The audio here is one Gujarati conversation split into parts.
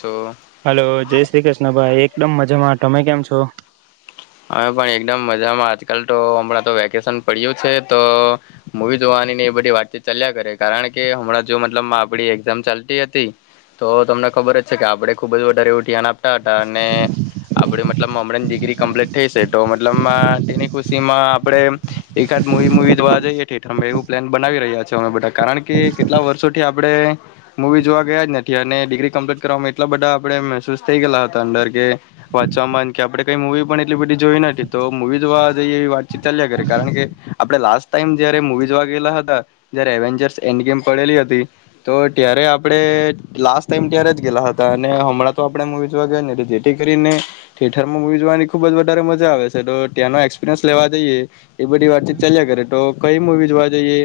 તો હલો જય શ્રી કૃષ્ણ ભાઈ એકદમ મજામાં તમે કેમ છો? અમે પણ એકદમ આજકાલ તો હમણાં તો વેકેશન પડ્યું છે તો, મૂવી જોવાની એ બધી વાતચીત ચાલ્યા કરે કારણ કે હમણાં જો મતલબ આપડી એક્ઝામ ચાલતી હતી, તો તમને ખબર કે આપડે ખુબ જ વધારે એવું ધ્યાન આપતા તાને, આપણે મતલબ હમણાં જે ડિગ્રી કમ્પ્લીટ થઈ સે તો મતલબમાં તેની ખુશીમાં આપણે, એકાદ મૂવી મૂવી જોવા જઈએ [unintelligible] અમે એવું પ્લાન બનાવી રહ્યા છે અમે બધા કારણ કે કેટલા વર્ષોથી આપણે, મુવી જોવા ગયા જ નથી અને ડિગ્રી કમ્પ્લીટ ત્યારે અમે એટલા બધા આપડે મહેસૂસ થઈ ગયલા હતા અંદર કે, વાંચવામાં કે આપણે કઈ મુવી પણ એટલી બધી જોઈ નથી તો મુવી જોવા જઈએ એવી વાતચીત ચાલ્યા કરી કારણ કે, આપણે લાસ્ટ ટાઈમ જયારે મુવી જોવા ગયેલા હતા, જ્યાંરે એવેન્જર્સ એન્ડ ગેમ પડેલી હતી, તો ત્યારે આપણે લાસ્ટ ટાઈમ ત્યારે ગેલા હતા અને હમણાં તો આપણે મુવી જોવા ગયા ને જેથી કરીને, થિયેટર માં મુવી જોવાની ખુબ જ વધારે મજા આવે છે તો ત્યાંનો એક્સપિરિયન્સ લેવા જઈએ, એ બધી વાતચીત ચાલ્યા કરે તો કઈ મુવી જોવા જઈએ.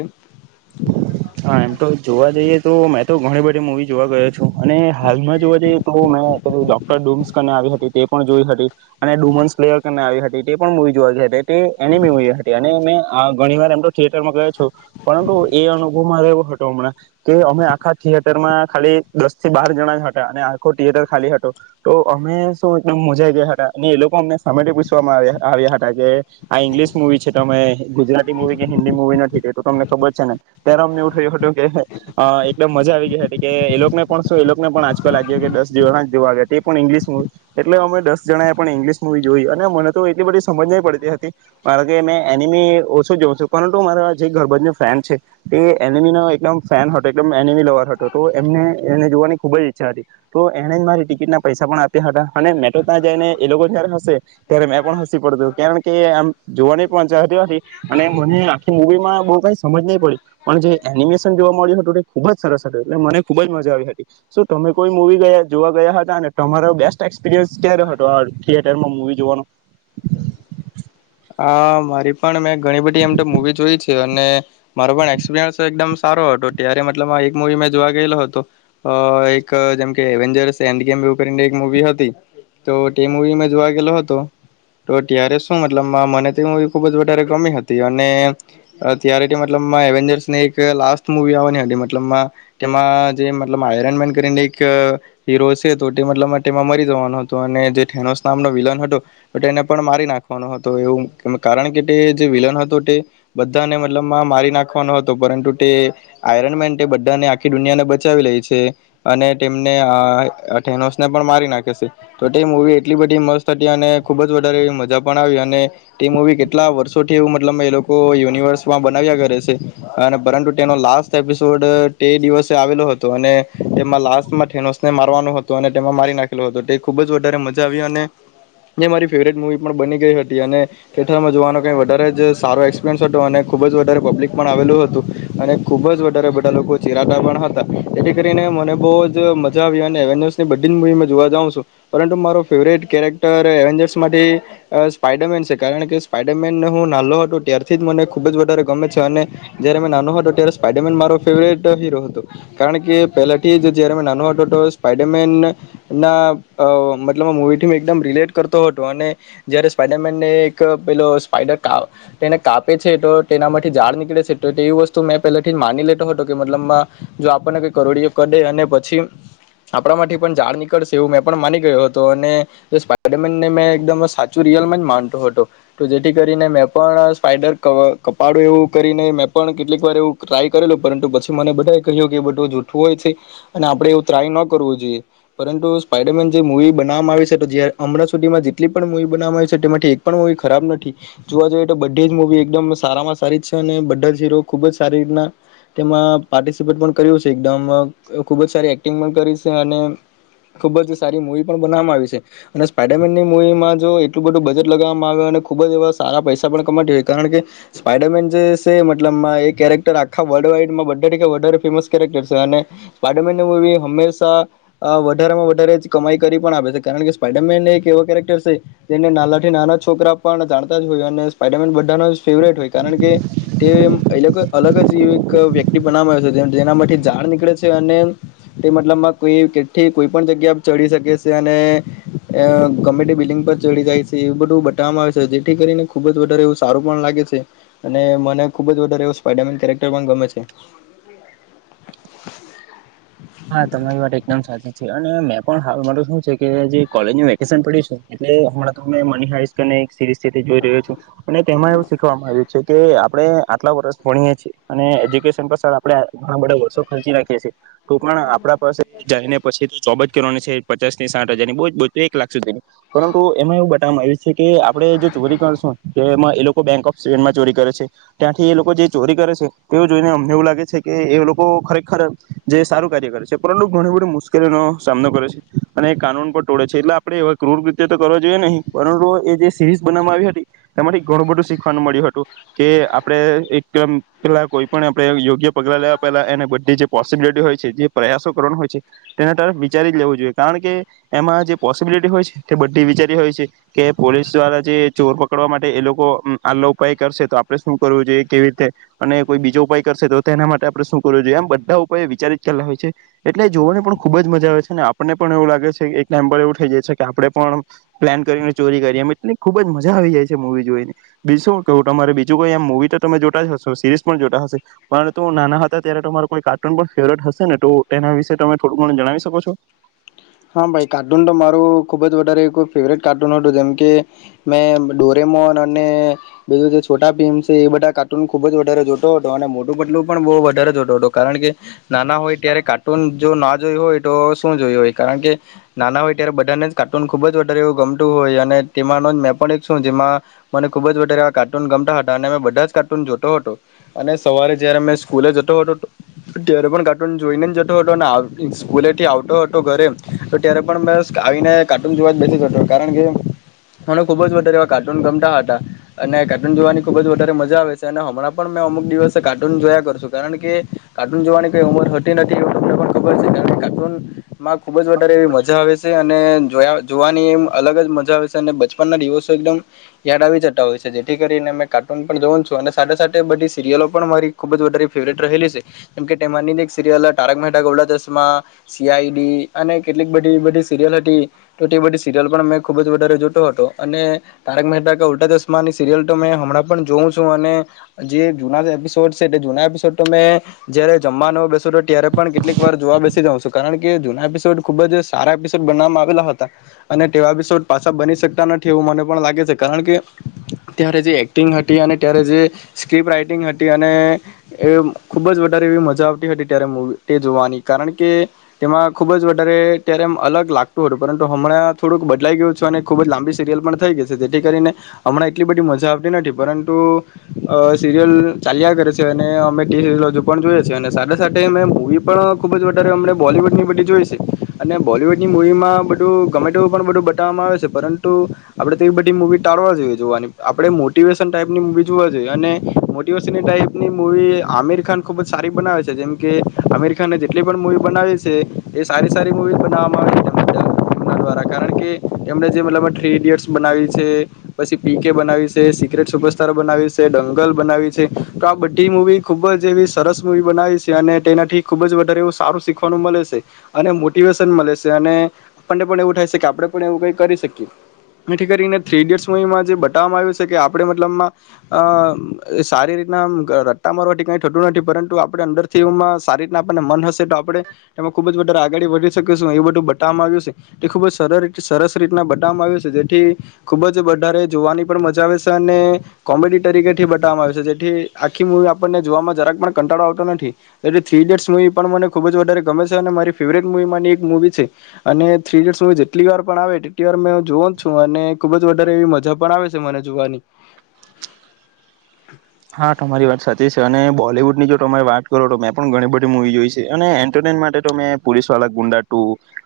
હા એમ તો જોવા જઈએ તો તો ઘણી બધી મૂવી જોવા ગયો છું અને હાલમાં જોવા જઈએ તો મેં પધું ડોક્ટર ડુમ્સને આવી હતી તે પણ જોઈ હતી, અને ડુમન્સ પ્લેયરને આવી હતી તે પણ મૂવી જોવા [unintelligible] તે એનીમી મુવી હતી અને મે હ ઘણી વાર એમ તો થિયેટરમાં ગયો છો, પરંતુ એ અનુ [unintelligible] હતો હમણાં, કે અમે આખા થિયેટરમાં ખાલી દસ થી બાર જણા હતા અને આખો થિયેટર ખાલી હતો, તો અમે શું એકદમ મજા ગયા હતા અને એ લોકો અમને સામેથી પૂછવામાં આવ આવ્યા હતા કે આ ઇંગ્લિશ મુવી છે તો અમે ગુજરાતી મુવી કે હિન્દી મુવી નથી. તો તમને ખબર છે ને. ત્યારે અમને એવું થયું હતું કે એટલે મજા આવી ગઈ હતી કે એ લોકોને પણ શું એ લોકોને પણ આજકાલ લાગયો કે દસ જણા જોવા આવ્યા તે પણ ઇંગ્લિશ મુવી, એટલે અમે દસ જણાએ એ પણ ઇંગ્લિશ મુવી જોઈ અને મને તો એટલી બધી સમજ નહી પડતી હતી, મારે કે મેં એનિમી ઓછું જોઉં છું પરંતુ મારા જે ગર બંને ફ્રેન્ડ છે. એ એનિમીનો એકદમ ફેન હતો એકદમ એનિમી લવર હતો તો એમને એને જોવાની ખુબ જ ઈચ્છા હતી, તો એને જ મારી ટિકિટના પૈસા પણ આપ્યા હતા, અને તો ત્યાં જઈ ને એ લોકો જયારે હશે ત્યારે મેં પણ હસી પડતો કારણ કે આમ જોવા પહ હતી, અને મને આખી મુવી માં બહ કઈ સમજ નહી પડી. પણ જે એનિમેશન જોવા મળ્યું હતું એ ખુબ જ સરસ હતું એટલે મને ખુબ જ મજા આવી હતી, શું તમે કોઈ મુવી ગયા જોવા ગયા હતા ને તમારો બેસ્ટ એક્સપિરિયન્સ ક્યારે હતો આ થિયેટરમાં મુવી જોવાનો? હા મારી પણ મેં ઘણી બધી એમ તો મુવી જોઈ છે. અને મારો પણ એક્સપિરયન્સ એકદમ સારો હતો, ત્યારે મતલબ એક મુવી મેં જોવા ગયેલો હતો, એક જેમકે અવનજરસ એન્ડ ગેમ એક મુવી હતી, તો તે મુવી મેં જોવા ગેલો હતો, તો ત્યારે શ મલબમાં મને તે મૂવી ખૂબ જ વધારે ગમી હતી અને ત્યારે તે મતલબ એવેન્જર્સની એક લાસ્ટ મુવી આવવાની હતી મતલબમા, તેમાં જે મતલબ આયરન મેન કરીને એક હીરો છે તો તે મતલબ તેમાં મરી જવાનો હતો અને જે થેનોસ નામનો વિલન હતો, તો તેને પણ મારી નાખો એ કારણ કે તે જે વિલન હતો તે, બધાને મતલબમાં મારી નાખવાનો હતો, પરંતુ તે આયરન મેન તે બધાને આખી દુનિયાને બચાવી લે છે, અને તેમને થેનોસને પણ મારી નાખે છે તો તે મુવી એટલી બધી મસ્ત હતી અને ખુબ જ વધારે મજા તે મુવી કેટલા વર્ષોથી એ મતલબ એ લોકો યુનિવર્સમાં બનાવ્યા કરે છે, અને પરંતુ તેનો લાસ્ટ એપિસોડ તે દિવસે આવેલો હતો અને તેમાં લાસમાં થેનોસને મારવાનો હતો. અને તેમાં મારી નાખેલો હતો, તે ખુબ જ વધારે મજા આવી અને જે મારી ફેવરેટ મુવી પણ બની ગઈ હતી, અને થેઠળમાં જોવાનો કંઈ વધારે જ સારો એક્સપિરિયન્સ હતો અને ખૂબ જ વધારે પબ્લિક પણ આવેલું હતું, અને ખૂબ જ વધારે બધા લોકો ચિરાતા પણ હતા, એથી કરીને મને બહુ જ મજા આવી અને એવેન્જર્સની બધી જ મૂવી મે જોવા જાઉં છું, પરંતુ મારો ફેવરેટ કેરેક્ટર એવેન્જર્સમાંથી સ્પાઈડરમેન છે કારણ કે સ્પાઈડરમેન હું નાલ્લો હતો ત્યારથી મને ખૂબ જ વધારે ગમે છે અને, જયારે મેં નાનો હતો ત્યારે સ્પાઈડરમેન મારો ફેવરેટ હીરો હતો, કારણ કે પહેલાથી જ જયારે મે નાનો હતો તો સ્પાઈડરમેન, ના મતલબ મુવીથી એકદમ રિલેટ કરતો હતો અને જયારે સ્પડરમેનને એક પેલો સ્પાઈડરા તેને કાપે છે, તો તેના માટેથી ઝાડ નીકળે છે તો તેવી વસ્તુ મેં પેલાથી માની લેતો હતો કે મતલબમાં જો આપણને કઈ કરોડીયો કડે અને પછી આપણા માથી પણ ઝાડ નીકળશે. એવું મેં પણ માની ગયો હતો અને, સ્પાઈડરમેનને મેં એકદમ રિયલમાં જ માનતો હતો, તો જેથી કરીને મે પણ સ્પાઈડર ક આપ એવું કરીને મેં પણ કેટલીક વાર એવું ટ્રાય કરેલું પરંતુ પછી મને બધાએ કહ્યું કે એ બધું જૂઠું હોય છે, અને આપણે એવું ટ્રાય ન કરવું જોઈએ, પરંતુ સ્પાઈડરમેન જે મૂવી બનાવામાં આવી છે તો જ હમણાં સુધીમાં જેટલી પણ મુવી એક પણ મુવી ખરાબ નથી, જોવા જઈએ તો બધી જ મુવી એકદમ સારામાં સારી છે અને બધા જ હીરો ખુબ જ સારી રીતના, તેમાં પાર્ટિસિપેટ પણ કર્યું છે એકદમ ખુબ જ સારી એક્ટિંગ પણ કરી છે અને, ખુબ જ સારી મુવી પણ બનાવામાં આવી છે, અને સ્પાઈડરમેનની મુવીમાં જો એટલું બધું બજેટ લગાવવામાં આવ્યું અને ખુબ જ એવા સારા પૈસા પણ કમાતી હોય કારણ કે, સ્પાઈડરમેન જે છે મતલબમાં એ કેરેક્ટર આખા વર્લ્ડ વાઈડમાં વધારે ફેમસ કેરેક્ટર છે, અને સ્પાઈડરમેનની મૂવી હંમેશા વધારેમાં વધારે જ કમાઈ કરી પણ આવે છે કારણ કે સ્પાઈડરમેન એક એવો કેરેક્ટર છે તેને નાનાથી નાના છોકરા પણ જાણતા જ હોય અને સ્પાઈડરમેન બધાનો ફેવરેટ હોય કારણ કે તે એ લોકો અલગ જ એવી એક વ્યક્તિ બનાવા છે જેનામાંથી ઝાડ નીકળે છે અને તે મતલબમાં કો કે કોઈ પણ જગ્યા ચડી શકે છે અને ગમેતે બિલ્ડંગ પર ચડી જાય છે એવું બધું બતાવવામાં આવે છે જેથી કરીને ખુબ જ વધારે એવ સારું પણ લાગે છે અને મને ખુબ જ વધારેવ સ્પડામેન કેરેક્ટર પણ ગમે છે. હા તમારી વાત એકદમ સાચી છે અને મેં પણ હાલ માર શું છે કે જે કોલેજ વેકેશન પડ્યું છે ને તો [unintelligible] તે જોઈ રહ્યો છે, અને તેમાં એવું શીખવાવામાં આવ્યું છે. કે આપડે આટલા વર્ષ ભણીએ છીએ અને એજ્યુકેશન પર સર આપડે ઘણા બધા વર્ષો ખર્ચી રાખીએ છે તો પણ આપડા પાસે જઈને પછી તો જોબ જ કરવાની છે પચાસથી સાઠ હજાર ની બોજ બો એક લખ સુધીની પરંતુ એમાં એવું બતાવવામાં આવ્યું છે કે આપડી જો ચોરી કરશું તો એમાં એ લોકો બેંક ઓફ સ્ટેનમાં ચોરી કરે છે, ત્યાંથી એ લોકો જે ચોરી કરે છે તેઓ જોઈને અમને એવું લાગે છે કે એ લોકો ખરેખર જે સારું કાર્ય કરે છે, પરંતુ ઘણી બધી મુશ્કેલીનો સામનો કરે છે અને એ કાનૂન પણ તોડે છે, એટલે આપડણે ક્રૂર કૃત્ય તો કરવા જોઈએ નહી, પરંતુ એ જે સીરીઝ બનાવવામાં આવી હતી તેમાંથી ઘણું બધું શીખવાનું મળ્યું હતું કે આપડે એકદમ પેલા કોઈ પણ આપડે યોગ્ય પગલાં લેવા પહેલા એને બધે જે પો પોસિબિલિટી હોય છે જે પ્રયાસો કરવા હોય છે, તેના તરફ વિચારી લેવું જોઈએ કારણકે એમાં જે પોસિબિલિટી હોય છે તે બધી વિચારી હોય છે કે પોલીસ દ્વારા જે ચોર પકડવા માટે એ લોકો આલા ઉપાય કરશે તો આપડે શું કરવું જોઈએ, કેવી રીતે અને કોઈ બીજો ઉપાય કરશે, તો તેના માટે આપડે શું કરવું જોઈએ એમ બધા વિચારી કરેલા હોય છે, એટલે જોવાની પણ ખુબજ મજા આવે છે ને આપણને પણ એવું લાગે છે કે એક ટાઈમ પર એવું થઈ જાય છે કે આપડે પણ પ્લાન કરીને ચોરી કરી, એમ એટલી ખુબ જ મજા આવી જાય છે મવી જોઈને શું કવું તમારે બીજું કોઈ આમ મુવી તો તમે જોતા જ હશો સિરીઝ પણ જોતા હશે પરંતુ નાના હતા ત્યારે તમારે કોઈ કાર્ટૂન પણ ફેવરિટ હશે ને તો એના વિશે તમે થોડું ઘણું જણાવી શકો છો? હા ભાઈ, કાર્ટૂન તો મારું ખુબજ વધારે ફેવરેટ કાર્ટૂન હતું, જેમકે મેં ડોરેમોન અને બીજું જે છોટા પીમ છે, એ બધા કાર્ટૂન ખુબજ વધારે જોતો હતો અને મોટું પતલું પણ બો વધારે જોતો હતો, કારણ કે નાના હોય ત્યારે કાર્ટૂન જો ના જોયું હોય, તો શું જોયું હોય. કારણ કે નાના હોય ત્યારે બધાને જ કાર્ટૂન ખૂબ જ વધારે એવું ગમતું હોય અને તેમાંનો જ મેં પણ એક છું, જેમાં મને ખૂબજ વધારે એવા કાર્ટૂન ગમતા હતા અને મેં બધાજ કાર્ટૂન જોતો હતો અને સવારે જ્યારે મેં સ્કૂલે જતો હતો, ત્યારે પણ કાર્ટૂન જોઈને જ જતો હતો અને સ્કૂલેથી આવતો ઘરે તો ત્યારે પણ મે આવીને કાર્ટૂન જોવા જ બેસી જતો, કારણકે મને ખુબ વધારે એવા કાર્ટૂન ગમતા હતા અને કાર્ટૂન જોવાની ખુબ જ વધારે મજા આવે છે અને હમણાં પણ અમુક દિવસ કાર્ટૂન જોયા કરશું, કારણ કે કાર્ટૂન જોવાની કઈ ઉમરતી નથી એ તમને ખબર છે કાર કાર્ટૂન માં ખુબજ વધારે એવી મજા આવે છે અને જોયા જોવાની એમ અલગ જ મજા આવે છે અને બચપનના રિવોસો એકદમ યાદ આવી જતા હોય છે, જેથી કરીને મે કાર્ટૂન પણ જોઉન છું અને સાથે સાથે બધી સીરિયલો પણ મારી ખુબજ વધારે ફેવરેટ રહેલી છે, જેમ કે તેની એક સિરિલ તારક મહેતાકા ઉલ્ટા ચશ્મા, સી આઈ ડી અને કેટલીક બધી બધી સિરિયલ હતી તો સિરિયલ મેં ખુબજ વધારે જોતો હતો અને તારક મહેતા ઉલ્ટા ચશ્માની સિરિયલ તો મેં હમણાં જોઉ છું અને જે જુના એપિસડ છે, તે જૂના એપિસોડ તો મે જ્યારે જમવાનું બેસુ તો ત્યારે પણ કેટલી વાર જોવા બેસી જાવ છું. કાર એપસ ખૂબ જ સારા એપિસડ બનાવામાં આવેલા હતા, અને તેવા એપિસોડ પાછા બની શકતા નથી એવું મને પણ લાગે છે, કારણ કે, ત્યારે જે એક્ટિંગ હતી, અને ત્યારે જે સ્ક્રિપ રાઈટિંગ હતી અને ખુબ જ વધારે એવી મજા આવતી હતી ત્યારેવી તે જોવાની, કારણ કે તેમાં ખૂબ જ વધારે અ ત્યારે એમ અલગ લાગતું હતું પરંતુ હમણાં થોડુંક બદલાઈ ગયું છું અને ખૂબ જ લાંબી સિરિયલ પણ થઈ ગઈ છે જેથી કરીને, હમણાં એટલી બધી મજા આવતી નથી પરંતુ, સિરિયલ ચાલ્યા કરે છે અને અમે ટી સિરિયલ હજુ પણ જોઈએ છેીએ અને સાડા સાથે અમે મૂવી પણ ખૂબ જ વધારે અમને બોલીવૂડની બધી જોઈ છે, અને બોલીવૂડની મૂવીમાં બધું ગમેટ પણ બધું બતાવવામાં આવે છે પરંતુ, આપણે તે બધી મૂવી ટાળવા જોઈએ જોવાની આપણે મોટિવેશન ટાઈપની મૂવી જોવા જોઈએ, અને મોટિવેશન ટાઈપની મૂવી આમિર ખાન ખૂબ જ સારી બનાવે છે જેમ, કે આમિર ખાનને જેટલી પણ મૂવી સારી સારી મુવી બના દ્વારા કારણ કે, એમણે જે મત થ્રી ઈડિયટ્સ બનાવી છે, પછી પી કે બનાવી છે સિક્રેટ સુપરસ્ટાર બનાવી છે ડંગલ બનાવી છે, તો આ બધી મુવી ખુબ જ એવી સરસ મવી બનાવી છે અને તેનાથી ખુબ જ વધારે એવું સારું શીખવાનું મળે છે, અને મોટિવેશન મળે છે અને, આપણને પણ એવું થાય છે કે આપણે પણ એવું કંઈ કરી શકીએ, એથી કરીને થ્રી ઇડિયટ્માં એમાં જે બતાવવામાં આવ્યું છે કે આપણે મતલબમાં, અ સારી રીતના રટ્ટા મારવાથી કંઈ થતું નથી પરંતુ આપણે અંદરથી એમાં સારી રીતના આપણને મન હશે તો આપણે એમાં ખુબ જારે આગળ વધી શકશું એવું બધું બતાવવામાં આવ્યું છે, એ ખુબ જ સરસ રીતના બતાવામાં આવ્યું છે જેથી, ખુબ જ વધારે જોવાની પણ મજા આવે છે, અને કોમેડી તરીકે થી બતાવામાં આવે છે જેથી આખી મુવી આપણને જોવામાં જરાક પણ કંટાળો આવતો નથી, જે થ્રી ઇડિયટ્ મવી પણ મને ખુબ જ વધારે ગમે મારી ફવરેટ મુવીની એક મુવી છે, અને થ ડયટ જેટલી વાર પણ આવે તેટલી વાર જો છું અને ખુબ જ વધારે એવી મજા પણ આવે છે મને જોવાની. હા તમારી વાત સાચી છે અને બોલવુડ ની જો તમા વાત કરો તો મેં પણ ઘણી બધી મુવી જોઈ છે અને એન્ટરટેન માટે તો મેં પોલીસ વાળ ગુંડા ટુ,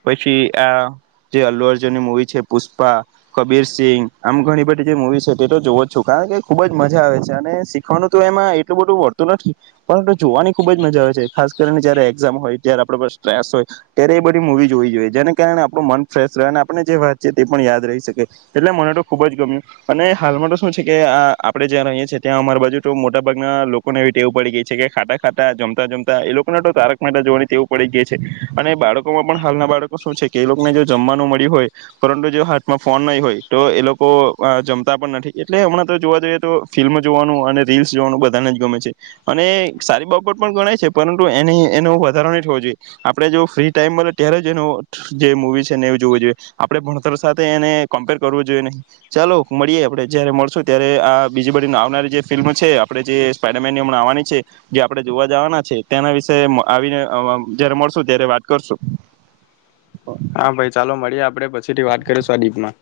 પછી આ જે અલ્વરજની મુવી છે પુષ્પા કબીર સિંગ આમ ઘણી બધી જે મુવી છે તે તો જોવ જ છું, કારણ કે ખુબ જ મજા આવે છે અને શીખવાનું તો એમાં એટલું બધું વડતું નથી, પરંતુ જોવાની ખુબ જ મજા આવે છે ખાસ કરીને જયારે એક્ઝામ હોય જ્યારે આપડ સ્ટ્રેસ હોય, ત્યારે એ બધી મુવી જોવી જોઈએ જેને કારણે આપણું મન ફ્રેશ રહ્યો અને આપણે જે વાત છીએ તે પણ યાદ રહી શકે એટલે મને તો ખુબ જ ગમ્યું અને હાલમાં તો શું છે કે આ આપણેે જ્યાં રહીએ છ છેએ ત્યાં અમારી બાજુ તો મોટાભાગના લોકોને એવી ટેવું પડી ગય છે કે ખાટા ખાતા જમતા જમતા એ લોકોને તો તારક માટે જોવાની તેવું પડી ગય છે, અને બાળકોમાં પણ હાલના બાળકો શું છે કે એ લોકોને જો જમવાનું મળ્યું હોય, પરંતુ જો હાથમાં ફોન નહીં હોય તો એ લોકો જમતા પણ નથી એટલે હમણાં તો જોવા જઈએ તો ફિલ્મ રીસ જોવાનું બધાને જ ગમે છે, અને સારી બાબત પણ ગણાય છે પરંતુ એ એનો વધારો નહી થવો જોઈએ, આપણેે જો ફ્રી ટાઈમ મળ ત્યારે એનો જે મવી છેને જો જોઈએ, આપણે ભણતર સાથે એને કમ્પેર કરવું જોઈએ નહી, ચાલો મળીએ આપે જયારે મળશું ત્યારે આ બીજી ફિલ્મ છે આપણે જે સ્પડરમેનમવાની છે, જે આપણે જોવા જવાના છે તેના વિશે આવીને જયારે મળશું ત્યારે વાત કરશું. હા ભાઈ ચાલો મળીએ આપડે પછીથી વાત કરીશું આદીપમાં.